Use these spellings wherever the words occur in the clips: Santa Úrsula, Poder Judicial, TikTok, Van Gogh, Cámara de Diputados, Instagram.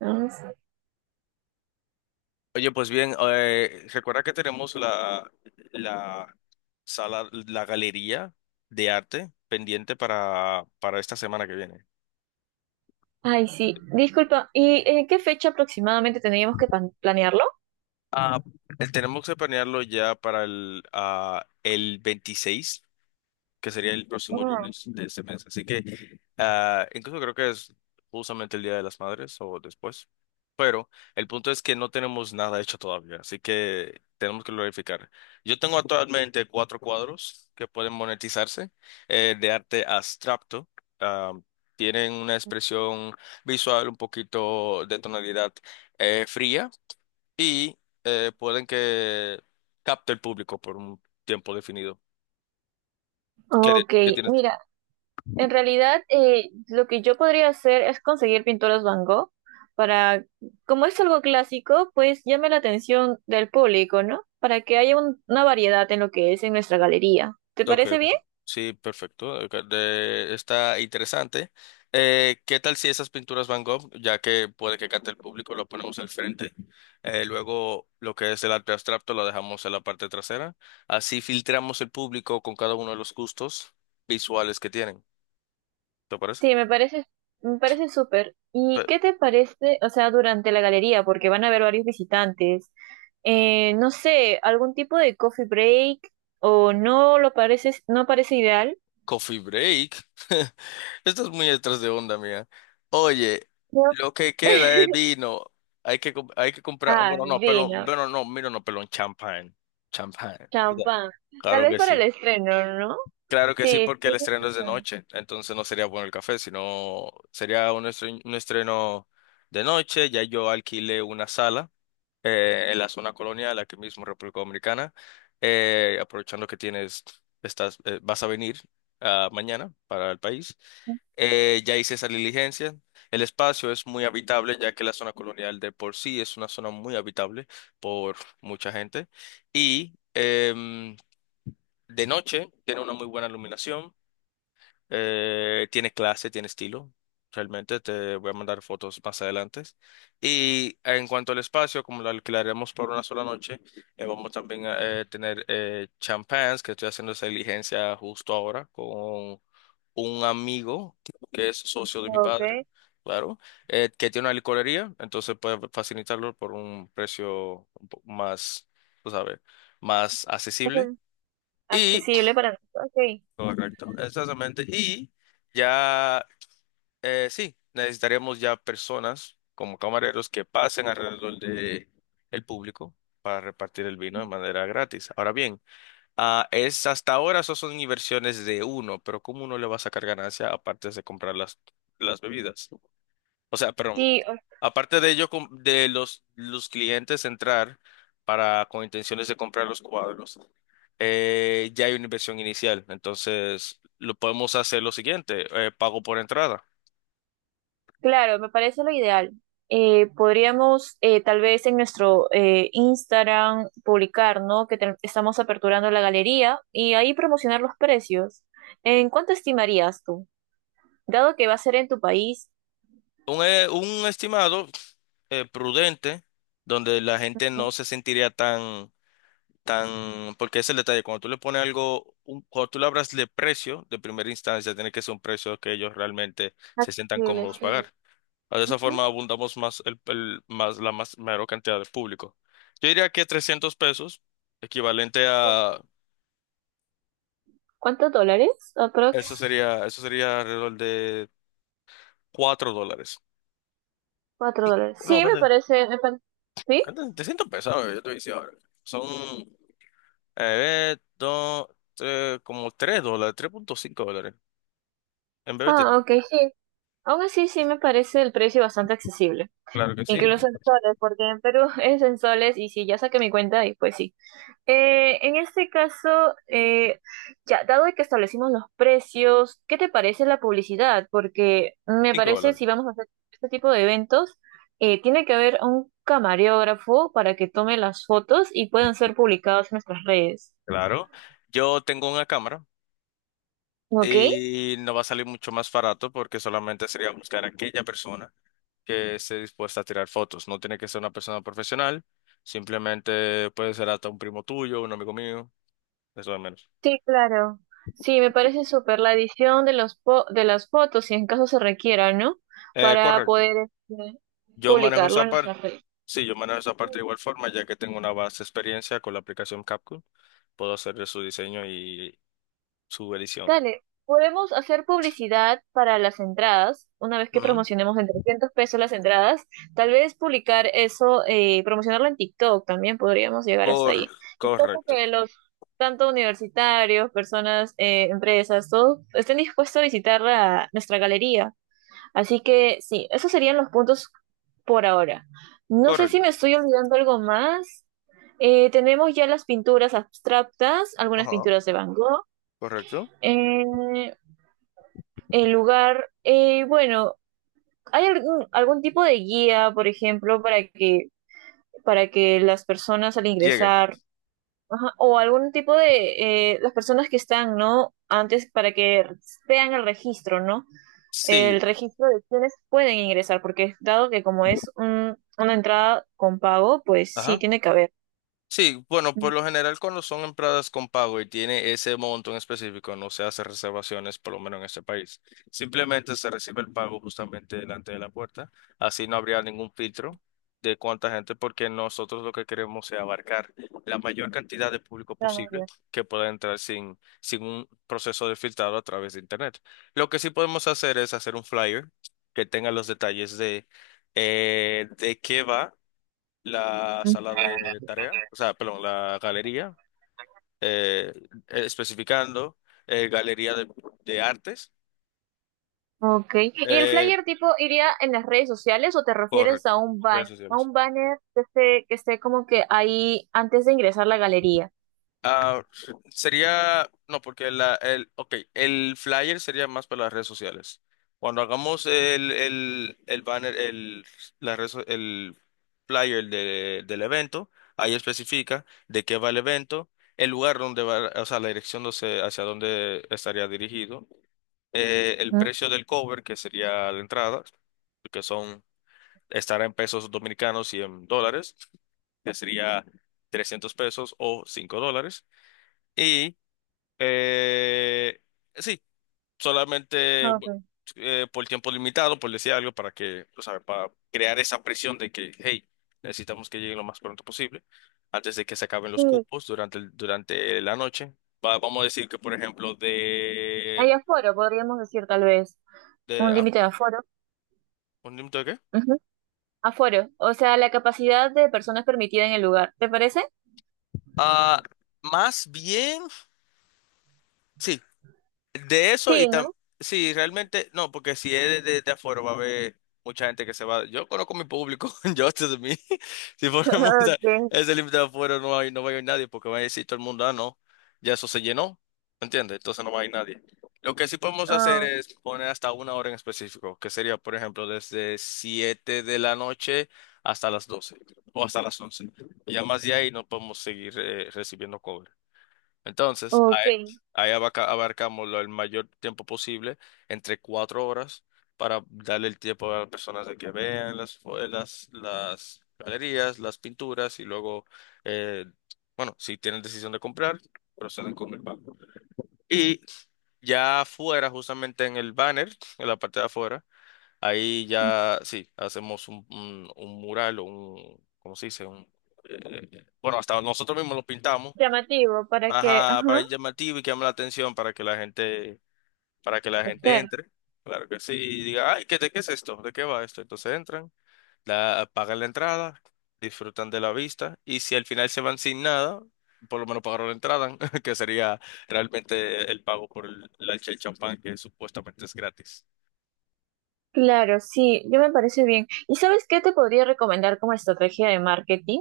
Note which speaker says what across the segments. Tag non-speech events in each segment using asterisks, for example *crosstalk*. Speaker 1: Ah, sí.
Speaker 2: Oye, pues bien, recuerda que tenemos la sala, la galería de arte pendiente para esta semana que viene.
Speaker 1: Ay, sí. Disculpa, ¿y en qué fecha aproximadamente tendríamos que planearlo?
Speaker 2: Ah, tenemos que planearlo ya para el 26, que sería el próximo lunes de este mes. Así que incluso creo que es justamente el Día de las Madres o después. Pero el punto es que no tenemos nada hecho todavía, así que tenemos que verificar. Yo tengo actualmente cuatro cuadros que pueden monetizarse, de arte abstracto. Ah, tienen una expresión visual un poquito de tonalidad fría y pueden que capte el público por un tiempo definido. ¿Qué,
Speaker 1: Ah,
Speaker 2: de-
Speaker 1: ok,
Speaker 2: qué tienes?
Speaker 1: mira, en realidad lo que yo podría hacer es conseguir pinturas Van Gogh para, como es algo clásico, pues llame la atención del público, ¿no? Para que haya una variedad en lo que es en nuestra galería. ¿Te
Speaker 2: Ok,
Speaker 1: parece bien?
Speaker 2: sí, perfecto. Ok, está interesante. ¿Qué tal si esas pinturas Van Gogh, ya que puede que cante el público, lo ponemos al frente? Luego lo que es el arte abstracto lo dejamos en la parte trasera. Así filtramos el público con cada uno de los gustos visuales que tienen. ¿Te parece?
Speaker 1: Sí, me parece súper. ¿Y qué te parece, o sea, durante la galería? Porque van a haber varios visitantes. No sé, algún tipo de coffee break o no lo parece, no parece ideal.
Speaker 2: Coffee break. *laughs* Esto es muy detrás de onda, mía. Oye,
Speaker 1: No.
Speaker 2: lo que
Speaker 1: *laughs*
Speaker 2: queda es vino. Hay que comprar.
Speaker 1: Ah,
Speaker 2: Bueno, no, pelón.
Speaker 1: vino,
Speaker 2: Bueno, no, mira, no, pelón. Champagne. Champagne.
Speaker 1: champán. Tal
Speaker 2: Claro
Speaker 1: vez
Speaker 2: que
Speaker 1: para el
Speaker 2: sí.
Speaker 1: estreno, ¿no?
Speaker 2: Claro que sí,
Speaker 1: Sí,
Speaker 2: porque el
Speaker 1: tienes
Speaker 2: estreno es de
Speaker 1: razón.
Speaker 2: noche. Entonces no sería bueno el café, sino sería un estreno de noche. Ya yo alquilé una sala, en la zona colonial, aquí mismo en República Dominicana, aprovechando que vas a venir mañana para el país. Ya hice esa diligencia. El espacio es muy habitable, ya que la zona colonial de por sí es una zona muy habitable por mucha gente. Y de noche tiene una muy buena iluminación. Tiene clase, tiene estilo. Realmente te voy a mandar fotos más adelante. Y en cuanto al espacio, como lo alquilaremos por una sola noche, vamos también a tener, champans, que estoy haciendo esa diligencia justo ahora con un amigo que es socio de mi
Speaker 1: Ok.
Speaker 2: padre, claro, que tiene una licorería, entonces puede facilitarlo por un precio un poco más, tú sabes, más accesible.
Speaker 1: Entonces,
Speaker 2: Y,
Speaker 1: accesible para nosotros. Ok.
Speaker 2: correcto, exactamente. Y. Ya, sí, necesitaríamos ya personas como camareros que pasen alrededor de el público para repartir el vino de manera gratis. Ahora bien, es hasta ahora eso son inversiones de uno, pero ¿cómo uno le va a sacar ganancia aparte de comprar las bebidas? O sea, perdón,
Speaker 1: Sí,
Speaker 2: aparte de ello, de los clientes entrar para con intenciones de comprar los cuadros, ya hay una inversión inicial. Entonces, lo podemos hacer lo siguiente, pago por entrada.
Speaker 1: claro, me parece lo ideal. Podríamos tal vez en nuestro Instagram publicar, ¿no? Que estamos aperturando la galería y ahí promocionar los precios. ¿En cuánto estimarías tú? Dado que va a ser en tu país.
Speaker 2: Un estimado, prudente, donde la gente no se sentiría tan, porque es el detalle, cuando tú le pones algo, cuando tú le hablas de precio, de primera instancia, tiene que ser un precio que ellos realmente se sientan
Speaker 1: Accesible,
Speaker 2: cómodos
Speaker 1: sí.
Speaker 2: pagar. De esa
Speaker 1: Ujú.
Speaker 2: forma abundamos más, más la más, mayor cantidad de público. Yo diría que 300 pesos, equivalente a,
Speaker 1: ¿Cuántos dólares?
Speaker 2: eso
Speaker 1: Aprox.
Speaker 2: sería, eso sería alrededor de $4.
Speaker 1: 4 dólares.
Speaker 2: No,
Speaker 1: Sí, me
Speaker 2: perdón,
Speaker 1: parece. ¿Sí?
Speaker 2: ¿cuánto? 300 pesos, ahora yo te voy a decir ahora. Son Eh, dos, como $3, $3.5. En vez de
Speaker 1: Ah, ok, sí. Aún así, sí me parece el precio bastante accesible.
Speaker 2: claro que sí,
Speaker 1: Incluso en soles, porque en Perú *laughs* es en soles y si ya saqué mi cuenta y pues sí. En este caso, ya, dado que establecimos los precios, ¿qué te parece la publicidad? Porque me
Speaker 2: cinco
Speaker 1: parece,
Speaker 2: dólares.
Speaker 1: si vamos a hacer este tipo de eventos, tiene que haber un camarógrafo para que tome las fotos y puedan ser publicadas en nuestras redes.
Speaker 2: Claro. Yo tengo una cámara
Speaker 1: ¿Ok?
Speaker 2: y no va a salir mucho más barato porque solamente sería buscar a aquella persona que esté dispuesta a tirar fotos. No tiene que ser una persona profesional, simplemente puede ser hasta un primo tuyo, un amigo mío, eso de menos.
Speaker 1: Sí, claro. Sí, me parece súper la edición de de las fotos, si en caso se requiera, ¿no?
Speaker 2: Eh,
Speaker 1: Para
Speaker 2: correcto.
Speaker 1: poder este,
Speaker 2: Yo manejo
Speaker 1: publicarlo
Speaker 2: esa
Speaker 1: en
Speaker 2: parte.
Speaker 1: nuestras redes.
Speaker 2: Sí, yo manejo esa parte de igual forma, ya que tengo una vasta experiencia con la aplicación CapCut. Puedo hacer su diseño y su edición.
Speaker 1: Dale, podemos hacer publicidad para las entradas, una vez que
Speaker 2: Ujú.
Speaker 1: promocionemos en 300 pesos las entradas, tal vez publicar eso, promocionarlo en TikTok también podríamos llegar hasta
Speaker 2: Cor-
Speaker 1: ahí. Y creo
Speaker 2: Correcto,
Speaker 1: que los, tanto universitarios, personas, empresas, todos estén dispuestos a visitar nuestra galería. Así que sí, esos serían los puntos por ahora. No sé si
Speaker 2: correcto.
Speaker 1: me estoy olvidando algo más. Tenemos ya las pinturas abstractas, algunas
Speaker 2: Ajá.
Speaker 1: pinturas de Van Gogh.
Speaker 2: Correcto.
Speaker 1: Eh, el lugar, bueno, ¿hay algún, algún tipo de guía, por ejemplo, para que las personas al
Speaker 2: Llegan.
Speaker 1: ingresar, ajá, o algún tipo de, las personas que están, ¿no? Antes para que vean el registro, ¿no? El
Speaker 2: Sí,
Speaker 1: registro de quienes pueden ingresar, porque dado que como es una entrada con pago, pues sí
Speaker 2: ajá.
Speaker 1: tiene que haber.
Speaker 2: Sí, bueno, por
Speaker 1: Mm,
Speaker 2: lo general cuando son entradas con pago y tiene ese monto en específico, no se hace reservaciones, por lo menos en este país. Simplemente se recibe el pago justamente delante de la puerta. Así no habría ningún filtro de cuánta gente, porque nosotros lo que queremos es abarcar la mayor cantidad de público
Speaker 1: claro,
Speaker 2: posible
Speaker 1: ya.
Speaker 2: que pueda entrar sin un proceso de filtrado a través de Internet. Lo que sí podemos hacer es hacer un flyer que tenga los detalles de qué va la sala de tarea, o sea, perdón, la galería, eh, especificando, galería de artes,
Speaker 1: Ok. ¿Y el
Speaker 2: eh,
Speaker 1: flyer tipo iría en las redes sociales o te refieres a
Speaker 2: correcto,
Speaker 1: un
Speaker 2: redes sociales.
Speaker 1: banner que esté como que ahí antes de ingresar a la galería?
Speaker 2: Ah, Sería, no, porque ok, el flyer sería más para las redes sociales. Cuando hagamos el banner, el, la red so- el flyer del evento, ahí especifica de qué va el evento, el lugar donde va, o sea, la dirección no sé hacia dónde estaría dirigido, el
Speaker 1: Mm,
Speaker 2: precio del cover, que sería la entrada, que son, estará en pesos dominicanos y en dólares, que sería 300 pesos o $5. Y, eh, sí, solamente
Speaker 1: ok.
Speaker 2: por tiempo limitado, por decir algo, para que, o sea, para crear esa presión de que, hey, necesitamos que lleguen lo más pronto posible, antes de que se acaben
Speaker 1: Sí,
Speaker 2: los cupos durante la noche. Vamos a decir que, por ejemplo,
Speaker 1: hay aforo, podríamos decir tal vez.
Speaker 2: de
Speaker 1: Un
Speaker 2: ah,
Speaker 1: límite de aforo.
Speaker 2: ¿un límite de qué?
Speaker 1: Ujú. Aforo, o sea, la capacidad de personas permitida en el lugar. ¿Te parece?
Speaker 2: Ah, Más bien, sí, de eso y
Speaker 1: Sí, ¿no?
Speaker 2: sí, realmente, no, porque si es de afuera va a haber mucha gente que se va. Yo conozco mi público, *laughs* yo de mí. *laughs* Si
Speaker 1: *laughs*
Speaker 2: ponemos
Speaker 1: Ok.
Speaker 2: ese límite de afuera, no hay, no va a ir nadie, porque va a decir todo el mundo, no, ya eso se llenó, ¿entiendes? Entonces no va a ir nadie. Lo que sí podemos hacer
Speaker 1: Ah,
Speaker 2: es poner hasta una hora en específico, que sería, por ejemplo, desde 7 de la noche hasta las 12 o hasta las 11. Y ya más de ahí no podemos seguir, recibiendo cover. Entonces,
Speaker 1: ok.
Speaker 2: ahí abarcamos el mayor tiempo posible, entre 4 horas, para darle el tiempo a las personas de que vean las galerías, las pinturas y luego, eh, bueno, si tienen decisión de comprar, proceden con el pago. Y ya afuera, justamente en el banner, en la parte de afuera, ahí ya, sí, hacemos un mural o un, ¿cómo se dice? Bueno, hasta nosotros mismos lo pintamos.
Speaker 1: Llamativo para que,
Speaker 2: Ajá, para
Speaker 1: ajá,
Speaker 2: llamativo y que llame la atención para que la gente entre. Claro que sí. Y diga, ay, ¿de qué es esto? ¿De qué va esto? Entonces entran, pagan la entrada, disfrutan de la vista, y si al final se van sin nada, por lo menos pagaron la entrada, *laughs* que sería realmente el pago por el champán, que supuestamente es gratis.
Speaker 1: claro, sí, yo me parece bien. ¿Y sabes qué te podría recomendar como estrategia de marketing?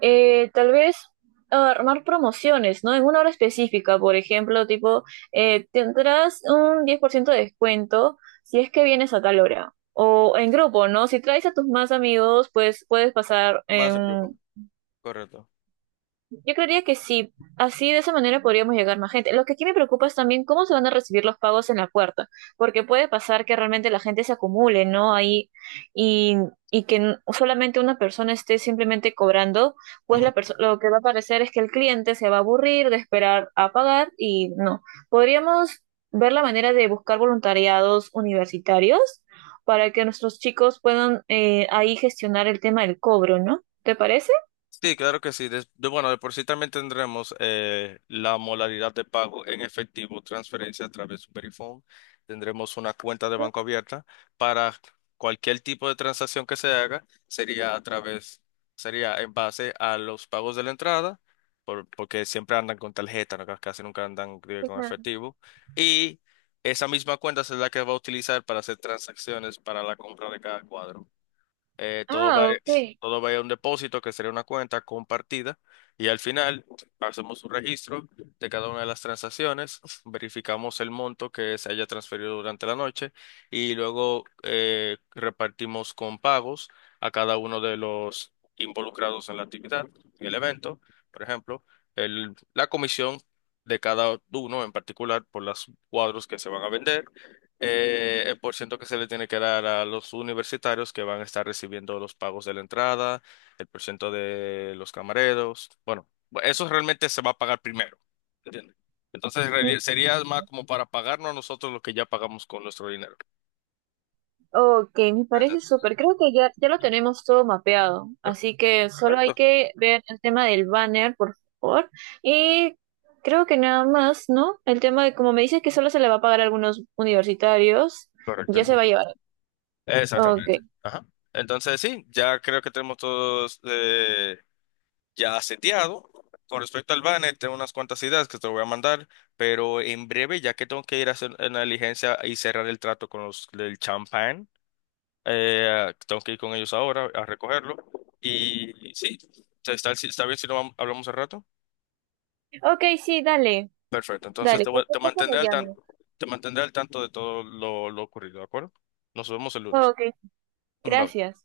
Speaker 1: Tal vez armar promociones, ¿no? En una hora específica, por ejemplo, tipo, tendrás un 10% de descuento si es que vienes a tal hora. O en grupo, ¿no? Si traes a tus más amigos, pues puedes pasar
Speaker 2: Más en grupo,
Speaker 1: en
Speaker 2: correcto.
Speaker 1: yo creería que sí, así de esa manera podríamos llegar más gente. Lo que aquí me preocupa es también cómo se van a recibir los pagos en la puerta, porque puede pasar que realmente la gente se acumule, ¿no? Ahí y, y que solamente una persona esté simplemente cobrando, pues lo que va a parecer es que el cliente se va a aburrir de esperar a pagar y no. Podríamos ver la manera de buscar voluntariados universitarios para que nuestros chicos puedan ahí gestionar el tema del cobro, ¿no? ¿Te parece?
Speaker 2: Sí, claro que sí. Bueno, de por sí también tendremos, la modalidad de pago en efectivo, transferencia a través de Superifone. Tendremos una cuenta de banco abierta para cualquier tipo de transacción que se haga. Sería en base a los pagos de la entrada, porque siempre andan con tarjeta, ¿no? Casi nunca andan, con
Speaker 1: Ujú.
Speaker 2: efectivo. Y esa misma cuenta es la que va a utilizar para hacer transacciones para la compra de cada cuadro. Eh, todo va,
Speaker 1: Ah, ok.
Speaker 2: todo va a un depósito que sería una cuenta compartida y al final hacemos un registro de cada una de las transacciones, verificamos el monto que se haya transferido durante la noche y luego, repartimos con pagos a cada uno de los involucrados en la actividad, en el evento, por ejemplo, la comisión de cada uno en particular por los cuadros que se van a vender, el porciento que se le tiene que dar a los universitarios que van a estar recibiendo los pagos de la entrada, el porciento de los camareros. Bueno, eso realmente se va a pagar primero, ¿entiendes? Entonces,
Speaker 1: Mm,
Speaker 2: en sería más como para pagarnos a nosotros lo que ya pagamos con nuestro dinero.
Speaker 1: ok, me parece
Speaker 2: Exacto.
Speaker 1: súper. Creo que ya, ya lo tenemos todo mapeado. Así que solo hay
Speaker 2: Correcto.
Speaker 1: que ver el tema del banner, por favor. Y creo que nada más, ¿no? El tema de, como me dices que solo se le va a pagar a algunos universitarios,
Speaker 2: Correcto.
Speaker 1: ya se va a llevar. Ok.
Speaker 2: Exactamente. Ajá. Entonces sí, ya creo que tenemos todos, ya seteado. Con respecto al banner, tengo unas cuantas ideas que te voy a mandar, pero en breve, ya que tengo que ir a hacer una diligencia y cerrar el trato con los del champán. Tengo que ir con ellos ahora a recogerlo. Y sí, ¿está bien si no hablamos al rato?
Speaker 1: Ok, sí, dale.
Speaker 2: Perfecto, entonces
Speaker 1: Dale, cualquier
Speaker 2: te
Speaker 1: cosa me
Speaker 2: mantendré al
Speaker 1: llamas.
Speaker 2: tanto, te mantendré al tanto de todo lo ocurrido, ¿de acuerdo? Nos vemos el lunes.
Speaker 1: Ok,
Speaker 2: Bye.
Speaker 1: gracias.